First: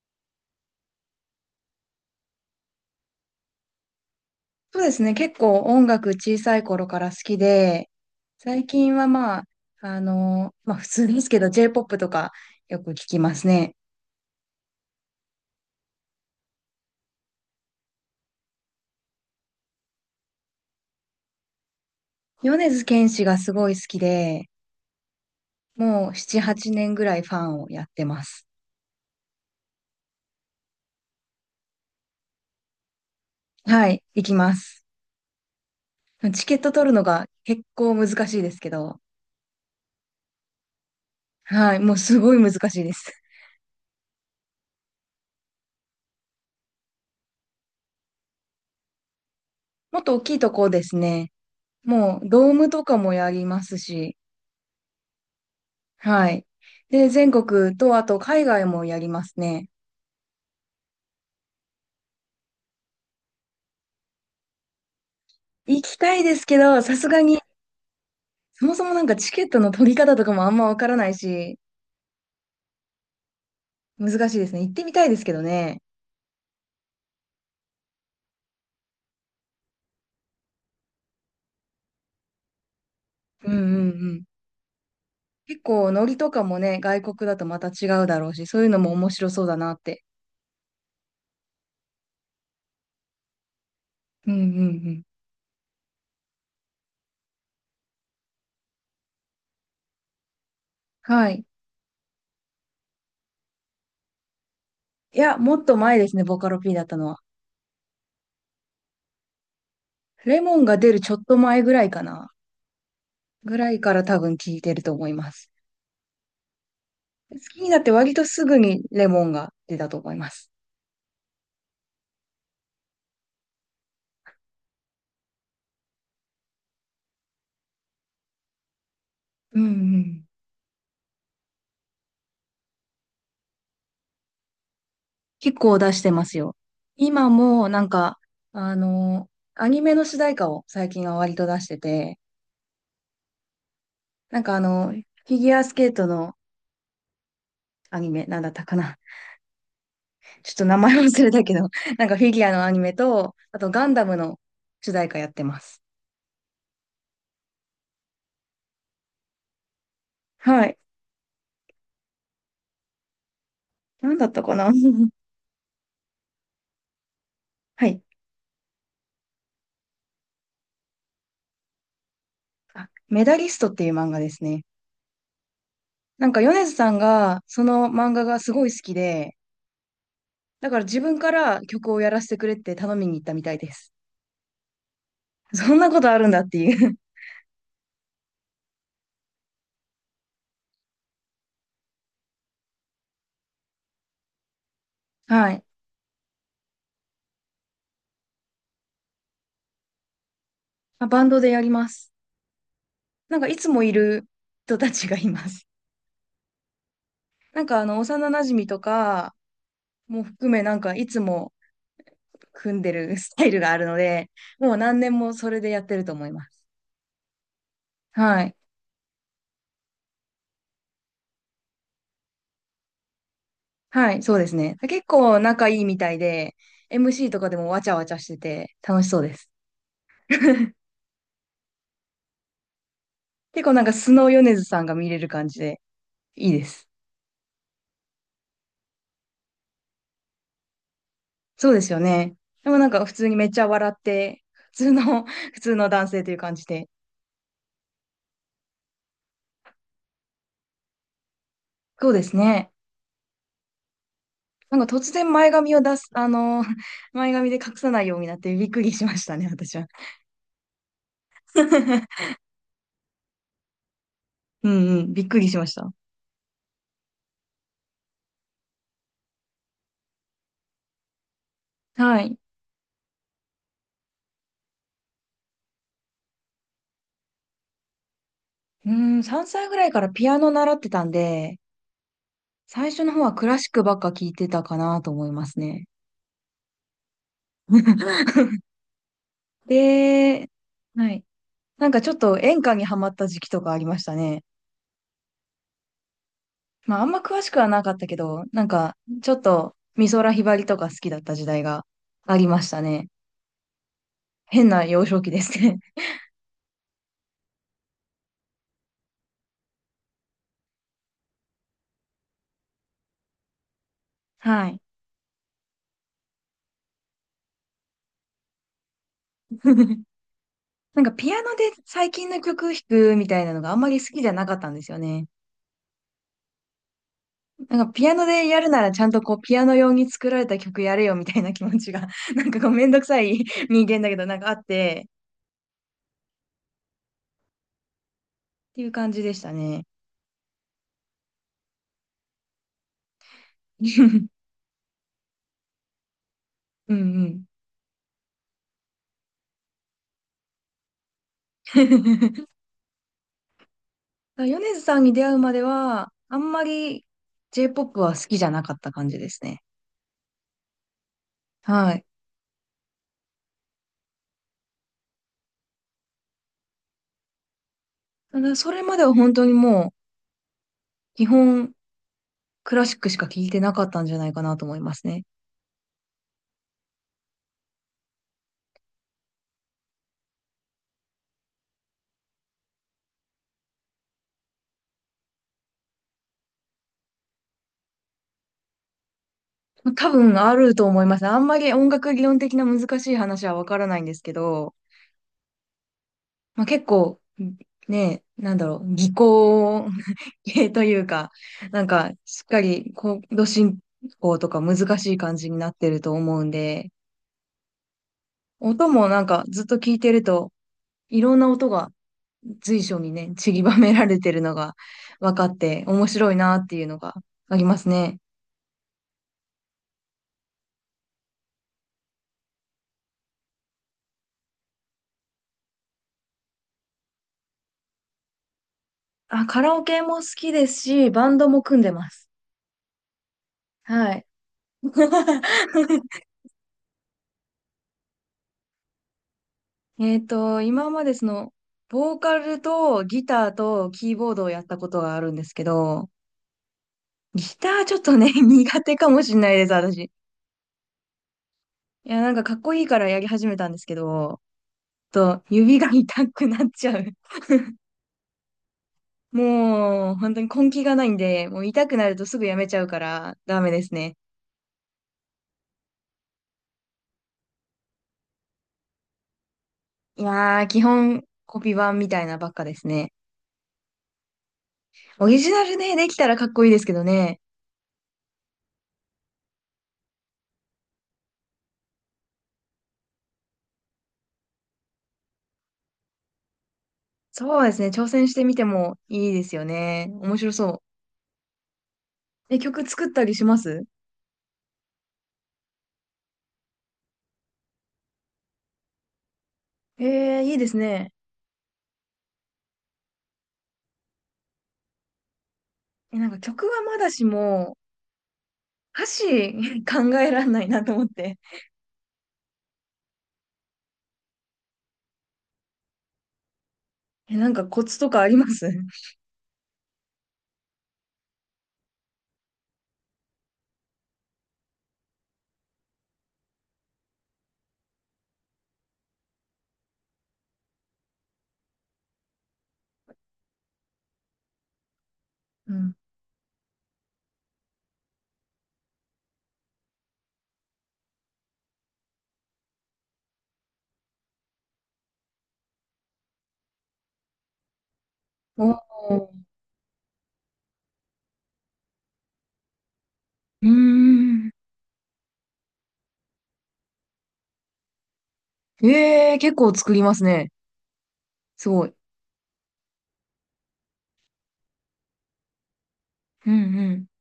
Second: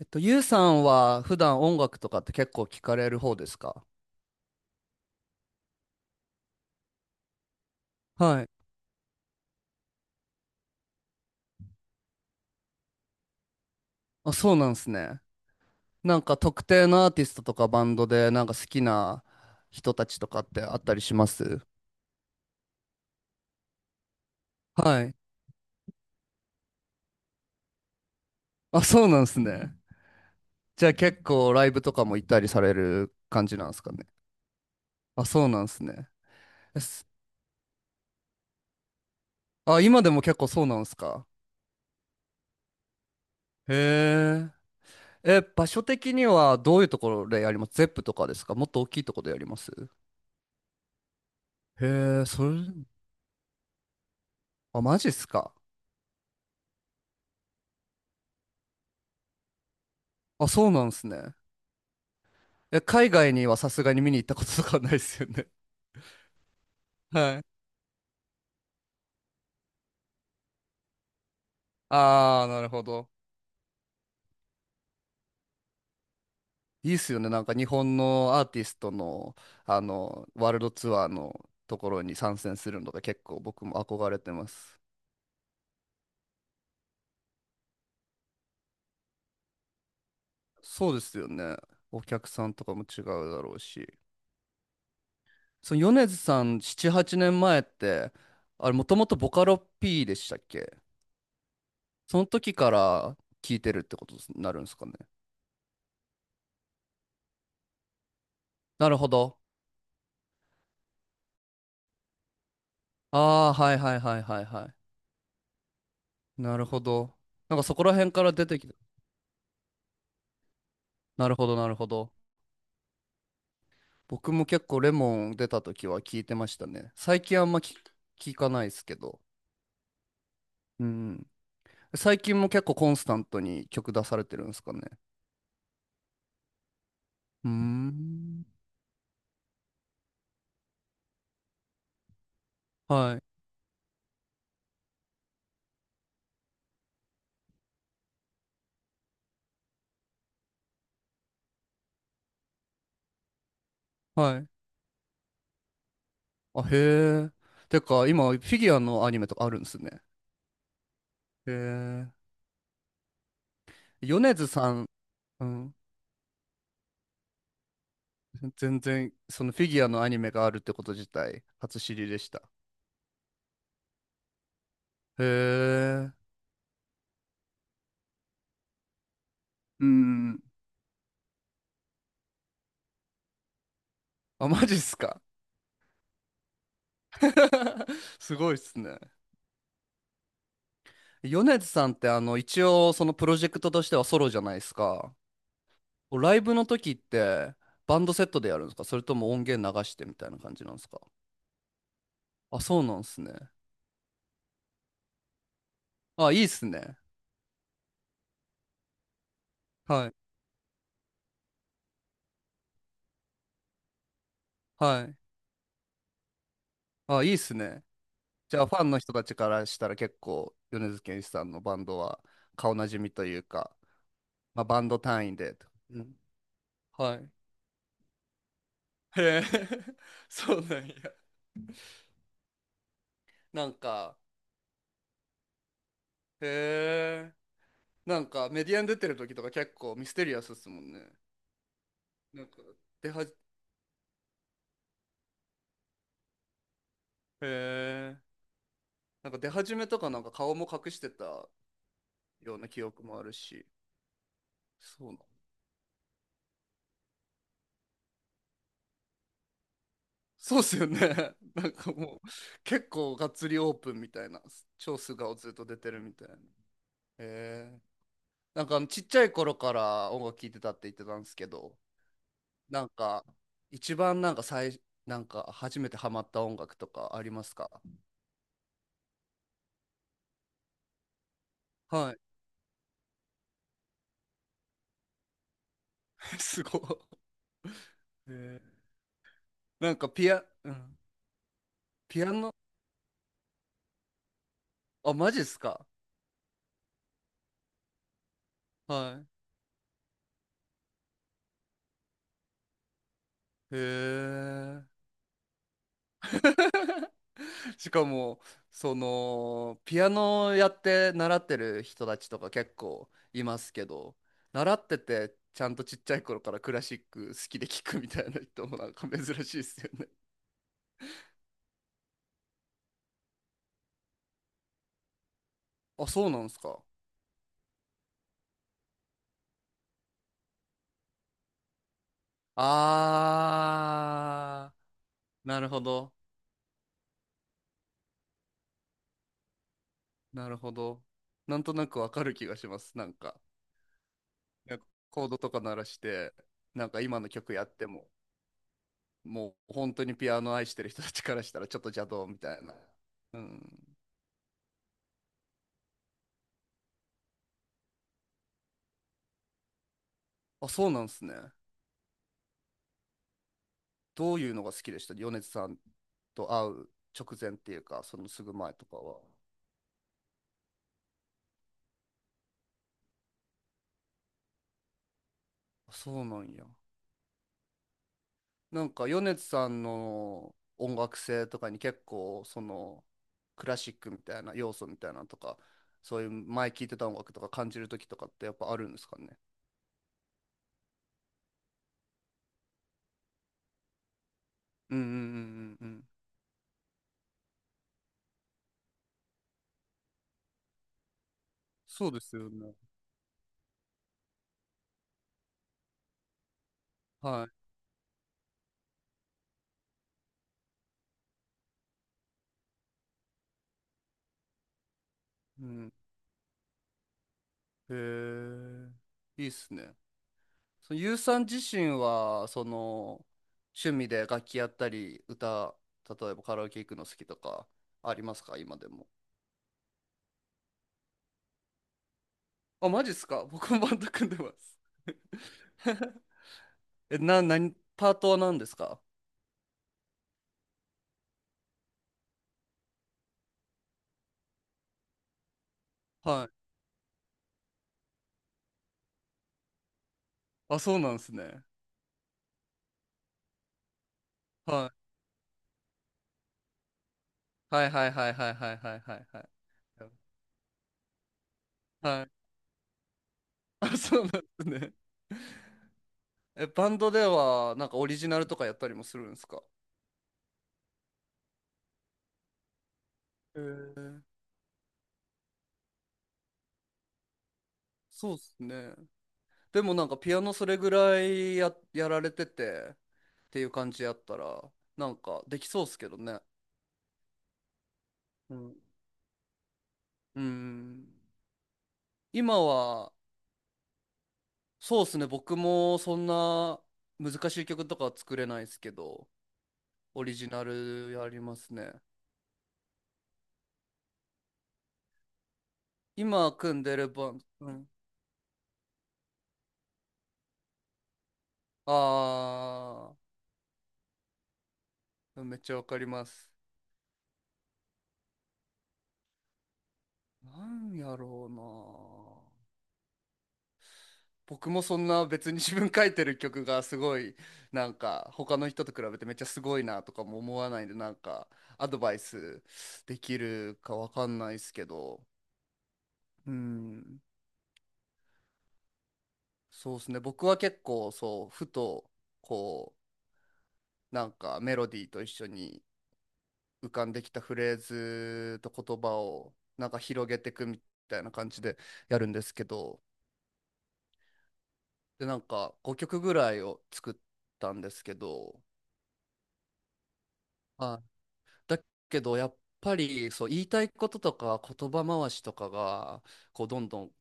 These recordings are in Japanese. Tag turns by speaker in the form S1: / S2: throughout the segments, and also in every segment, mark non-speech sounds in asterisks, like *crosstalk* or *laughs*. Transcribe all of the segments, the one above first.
S1: ゆうさんは普段音楽とかって結構聞かれる方ですか？
S2: そうですね。結構音楽小さい頃から好きで、
S1: はい。
S2: 最近はまあ、まあ普通ですけど J-POP とかよく聞きますね。
S1: あ、そうなんですね。なんか特定のアーティストとかバンドでなんか好きな人たちとかってあったりします？
S2: 米津玄師がすごい好きで、
S1: はい。
S2: もう7、8年ぐらいファンをやってます。
S1: あ、そうなんですね。じゃあ結構ライブとかも行ったりされる感じなんです
S2: は
S1: か
S2: い、
S1: ね。
S2: 行きます。
S1: あ、そうなんですね。
S2: チケット
S1: え
S2: 取るの
S1: す
S2: が結構難しいですけど、
S1: あ、今でも結構そうなんですか？
S2: はい、もうすごい難しいです。
S1: へえ。え、場所的にはどういうところでやります？ゼップとかですか？もっと大きいところでやります？
S2: もっと大きいとこですね。も
S1: へえ、
S2: うドームとかもやりますし、
S1: あ、マジっすか。
S2: はい。で、全国とあと海外もやりますね。
S1: あ、そうなんですね。え、海外にはさすがに見に行ったこととかはないですよね。
S2: 行きたいですけど、さす
S1: *laughs*
S2: がに、
S1: はい。
S2: そもそもなんかチケットの取り方とかもあんまわからないし、
S1: ああ、なるほど。
S2: 難しいですね。行ってみたいですけどね。
S1: いいっすよね。なんか日本のアーティストの、ワールドツアーのところに参戦するのが結構
S2: うんうん
S1: 僕も憧
S2: う
S1: れ
S2: ん。
S1: てます。
S2: 結構、ノリとかもね、外国だとまた違うだろうし、そういうのも面白そうだなって。
S1: そうですよね。お客さんとかも違うだろうし。
S2: うんうんうん。
S1: その米津さん7、8年前って、あれもともとボカロ P でしたっけ？
S2: はい。
S1: その時から聞いてるってことになるんですかね。
S2: いや、もっと前ですね、ボカロ P だったのは。
S1: なるほど。
S2: レモンが出るちょっと前ぐらいかな。
S1: ああ、
S2: ぐら
S1: はい
S2: いか
S1: はい
S2: ら
S1: は
S2: 多
S1: い
S2: 分
S1: はい
S2: 聞い
S1: は
S2: てる
S1: い。
S2: と思います。
S1: なるほど。
S2: 好
S1: なん
S2: き
S1: か
S2: に
S1: そ
S2: なっ
S1: こ
S2: て
S1: ら
S2: 割
S1: 辺か
S2: と
S1: ら
S2: す
S1: 出
S2: ぐ
S1: てきた。
S2: にレモンが出たと思います。
S1: なるほど、なるほど。僕も結構レモン出た時は聞いてましたね。最近あんま聞かないですけど。
S2: うんうん。
S1: うん。最近も結構コンスタントに曲出されてるんですかね。
S2: 結構出してますよ。今
S1: うー
S2: もなんか、
S1: ん。
S2: あの、アニメの主題歌を最近は割と出してて、
S1: はい。
S2: なんかフィギュアスケートのアニメ、なんだったかな。ちょっと名前忘れたけど、*laughs* なんかフィギュアのアニメと、あとガンダムの
S1: はい。
S2: 主題歌やってます。
S1: あ、へえ。てか、今、フィギュアのアニメとかあるんですね。
S2: はい。
S1: へえ。
S2: なんだっ
S1: 米
S2: た
S1: 津
S2: かな
S1: さ
S2: *laughs*
S1: ん、うん。
S2: はい。
S1: 全然、そのフィギュアのアニメがあるってこと自体、初知りでした。
S2: あ、メダリストっていう漫画ですね。
S1: へえ。
S2: なんか米津さんがその漫画がすごい好きで、
S1: うん。
S2: だから自分から曲をやらせてくれって頼みに行ったみたいです。
S1: あ、マジっすか。
S2: そんなことあるんだっていう。
S1: *laughs* すごいっすね。米津さんって一応そのプロジェクトとしてはソロじゃないですか。
S2: はい。
S1: ライブの時ってバンドセットでやるんですか？それとも音源流してみたいな感じなんですか？
S2: あ、バンドでやります。
S1: あ、そうなんですね。
S2: なんかいつもいる人たちがいます。
S1: あ、いいっすね。
S2: *laughs* なんか幼馴染とか
S1: はい。
S2: も含め、なんかいつも組んでるスタイルがあるので、もう何
S1: は
S2: 年
S1: い。
S2: もそれでやってると思います。
S1: あ、いいっすね。
S2: はい。
S1: じゃあファンの人たちからしたら結構米津玄師さんのバンドは顔なじみというか、
S2: はい、そうです
S1: まあ、
S2: ね。
S1: バンド
S2: 結
S1: 単位
S2: 構
S1: でと。
S2: 仲いいみ
S1: う
S2: た
S1: ん、
S2: いで、
S1: はい。
S2: MC とかでもわちゃわちゃしてて楽しそうで
S1: へえ、
S2: す。
S1: *laughs*
S2: *laughs*
S1: そうなんや。
S2: 結
S1: な
S2: 構
S1: ん
S2: なんかス
S1: か、
S2: ノー米津さんが見れる感じでいいです。
S1: へえ。なんかメディアに出てる時とか結構ミステリアスですもんね。
S2: そうですよね。
S1: なんか
S2: でもなんか普
S1: へ
S2: 通にめっちゃ笑って、普通の、*laughs* 普通の男性という感じで。
S1: え。なんか出始めとかなんか顔も隠してたよ
S2: そうです
S1: うな
S2: ね。
S1: 記憶もあるし。
S2: なんか突
S1: そうな。
S2: 然前髪を出す、*laughs* *laughs* 前髪で隠さないようになってびっくりしましたね、私は。
S1: そうっすよね。*laughs* なんかもう
S2: *laughs*
S1: 結構がっつりオープンみたいな、
S2: うん
S1: 超
S2: うん、
S1: 素
S2: びっ
S1: 顔
S2: くり
S1: ずっ
S2: し
S1: と
S2: まし
S1: 出て
S2: た。
S1: るみたいな。へえ。なんかちっちゃい頃から音楽聴いてたって言ってたんですけど、
S2: はい。
S1: なんか一番なんかなんか初めてハマった音楽とかありますか？
S2: うん、3歳ぐらいからピアノ習ってたんで、
S1: はい。
S2: 最初の方はクラシックばっか聞いてたかなと思いますね。
S1: *laughs* すごい。へ
S2: *laughs*
S1: え。なんか
S2: で、
S1: うん、
S2: はい。なんかちょっ
S1: ピア
S2: と
S1: ノ、
S2: 演歌にハマった時期とかありましたね。
S1: あ、マジっすか？
S2: まああんま詳しくはなかったけど、なんか
S1: は
S2: ちょっと美空ひばりとか好きだった時代がありましたね。
S1: い。へ
S2: 変な
S1: え。
S2: 幼少期ですね。
S1: しかも、ピアノやって習ってる人たちとか結構いますけど、
S2: *laughs* は
S1: 習
S2: い。
S1: ってて、ちゃんとちっちゃい頃からクラシック好きで聴くみたいな人もなんか珍しいですよね。
S2: *laughs* なんかピアノで最近の曲弾くみたいなのがあんまり好きじゃなかったんですよね。
S1: あ、そうなんですか。
S2: なんかピアノでやるならちゃんとこうピアノ用に作られた曲やれよみたいな気持ちが *laughs* なんかこうめんどくさい人間だけどなんかあっ
S1: あ
S2: て
S1: ー、なるほど。
S2: っていう感じでしたね。
S1: なるほど。なんとなくわかる気がします。なんか、
S2: *laughs* うん
S1: なんかコードとか鳴らして、なん
S2: う
S1: か今の
S2: ん。
S1: 曲やっても。もう本当にピアノ愛してる人たちからしたらちょっと邪道み
S2: *laughs*
S1: たいな。うん。
S2: 米津さんに出会うまではあんまり J-POP は好きじゃなかった感じですね。
S1: あ、そうなんですね。
S2: はい。
S1: どういうのが好きでした米津さんと会う直前っていうか、その
S2: た
S1: すぐ
S2: だそ
S1: 前
S2: れ
S1: と
S2: ま
S1: か
S2: では
S1: は。
S2: 本当にもう基本クラシックしか聴いてなかったんじゃないかなと思いますね。
S1: あそうなんや。なんか米津さんの音楽性とかに結構そのクラシックみたいな要素みたいなのとか、そういう前聴いてた音楽とか感じる時とかってやっぱあるんですかね。
S2: 多分あると思います。あんまり音楽理論的な難しい話はわからないんですけど、
S1: うんうんうんうんうん。
S2: まあ、結構、ね、なんだろう、技巧 *laughs* 系というか、なん
S1: そ
S2: か、
S1: うです
S2: しっ
S1: よ
S2: か
S1: ね。
S2: りコード進行とか難しい感じになってると思うんで、
S1: はい。
S2: 音もなんかずっと聞いてると、いろんな音が随所にね、散りばめられてるのが分かっ
S1: う
S2: て
S1: ん。
S2: 面白いなっていうのがありますね。
S1: へえ。いいっすね。そのゆうさん自身はその趣味で楽器やったり歌、例えばカラオケ行くの好きとかありますか、今でも？
S2: あ、カラオケも好きですし、バンドも組んでます。
S1: あ、マジっすか？ *laughs* 僕もバンド
S2: はい。
S1: 組んでます。 *laughs*
S2: *laughs*
S1: 何パートは何ですか？
S2: 今までボーカルとギターとキーボードをやったことがあるんですけど、
S1: はい。
S2: ギターちょっとね、*laughs* 苦手かもしれないです、私。い
S1: あ、そうなんですね。
S2: や、なんかかっこいいからやり始めたんですけど、
S1: は
S2: ちょっと指が痛くなっちゃう。*laughs*
S1: いはいはいはいはいはいはいはいはい
S2: もう、本当に根気がないんで、もう痛くなる
S1: は
S2: と
S1: い。
S2: すぐやめちゃうからダメです
S1: あ、
S2: ね。
S1: そうなんですね。 *laughs* え、バンドではなんかオリジナルとかやったりもするんですか？
S2: いやー、基本コピー版みたいなばっかですね。
S1: へえ。
S2: オリジナルね、できたらかっこいいですけどね。
S1: そうっすね。でもなんかピアノそれぐらいやられててっていう感じやったらなんかできそうっすけどね。
S2: そうですね、挑戦してみ
S1: う
S2: て
S1: ん。
S2: もいいですよね。面
S1: う
S2: 白そう。
S1: ん。今
S2: え、曲作っ
S1: は。
S2: たりします？
S1: そうっすね、僕もそんな難しい曲とかは作れないですけど、オリ
S2: えー、
S1: ジ
S2: いい
S1: ナ
S2: です
S1: ル
S2: ね。
S1: やりますね。
S2: え、なんか
S1: 今
S2: 曲
S1: 組
S2: は
S1: んで
S2: ま
S1: る
S2: だし
S1: バン。う
S2: も、
S1: ん。
S2: 歌詞 *laughs* 考えらんないなと思って。
S1: あーめっちゃわかります。
S2: え、なんかコツとかあります？
S1: なんやろうな。僕もそんな別に自分書いてる曲がすごい、なんか他の人と比べてめっちゃすごいなとかも思わないんで、なんかアドバイスできるかわかんないですけど。
S2: うん。
S1: うん。そうですね、僕は結構そう、ふと、こうなんかメロディーと一緒に浮かんできたフレーズ
S2: お
S1: と言葉
S2: ー。
S1: をなんか広げていくみたいな感じでやるんですけど、
S2: うーん。
S1: で、なんか5曲ぐらいを作ったんですけど。
S2: えー、結構作りますね。
S1: はい。
S2: す
S1: だ
S2: ごい。
S1: けどやっぱりそう、言いたいこととか言葉回しとかが
S2: う
S1: こうどん
S2: ん
S1: ど
S2: う
S1: ん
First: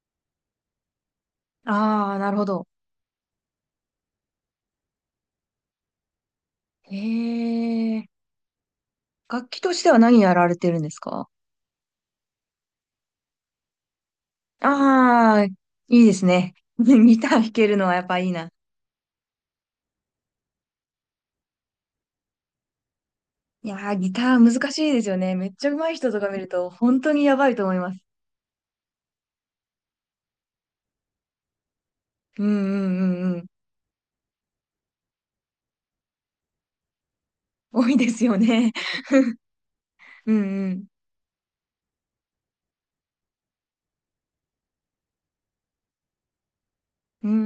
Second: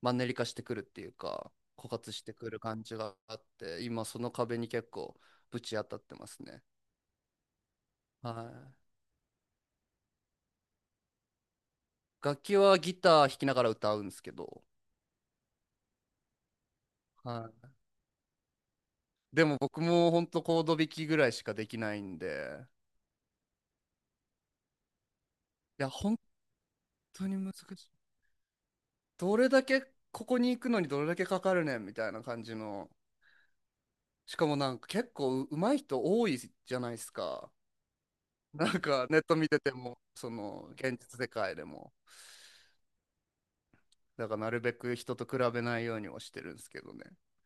S1: マンネリ化してくるっていうか、
S2: ん。
S1: 枯
S2: あ
S1: 渇
S2: あ
S1: し
S2: な
S1: て
S2: るほ
S1: くる
S2: ど。
S1: 感じがあって、今その壁に結構ぶち当たってますね。
S2: えー、
S1: は
S2: 楽器としては何やられてるんですか？
S1: い、楽器はギター弾きながら歌うんですけど、
S2: ああー、いいですね。*laughs* ギター弾け
S1: は
S2: るのはやっぱいいな。
S1: い、でも僕も本当コード弾きぐらいしかできないんで。
S2: いやー、ギター難しいですよね。めっちゃ
S1: い
S2: 上
S1: や、
S2: 手い人
S1: 本
S2: とか見ると、本当に
S1: 当
S2: や
S1: に
S2: ば
S1: 難
S2: いと
S1: し
S2: 思い
S1: い。
S2: ます。
S1: どれだけ、ここに行くのにどれだけかかるねんみたいな感
S2: うんう
S1: じの。
S2: んうんうん。
S1: しかもなんか結構上手い人多いじゃないですか。
S2: 多いですよ
S1: *laughs*
S2: ね。
S1: なんかネット見てても、
S2: *laughs*
S1: そ
S2: う
S1: の
S2: ん
S1: 現実世界でも、だからなるべく人と比べないようにはしてるんですけどね。
S2: うん。う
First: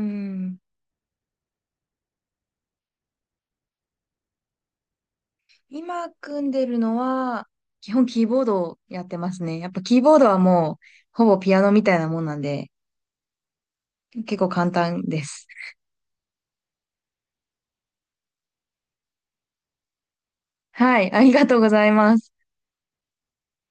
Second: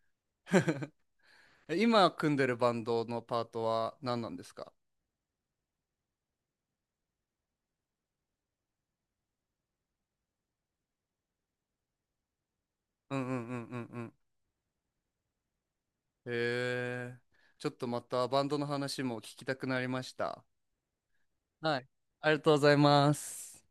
S2: ん。
S1: え、今組んでるバンドのパートは何なんですか？
S2: 今組んでるのは、基本キーボードをやってますね。やっぱキーボードはもう、ほぼピアノみたいなもんなんで、
S1: うんうんうんうん
S2: 結構簡単です。
S1: うん。へえ、ちょっとまたバンドの話も聞きたくなりました。
S2: はい、ありがとうご
S1: は
S2: ざ
S1: い、
S2: いま
S1: あ
S2: す。
S1: りがとうございます。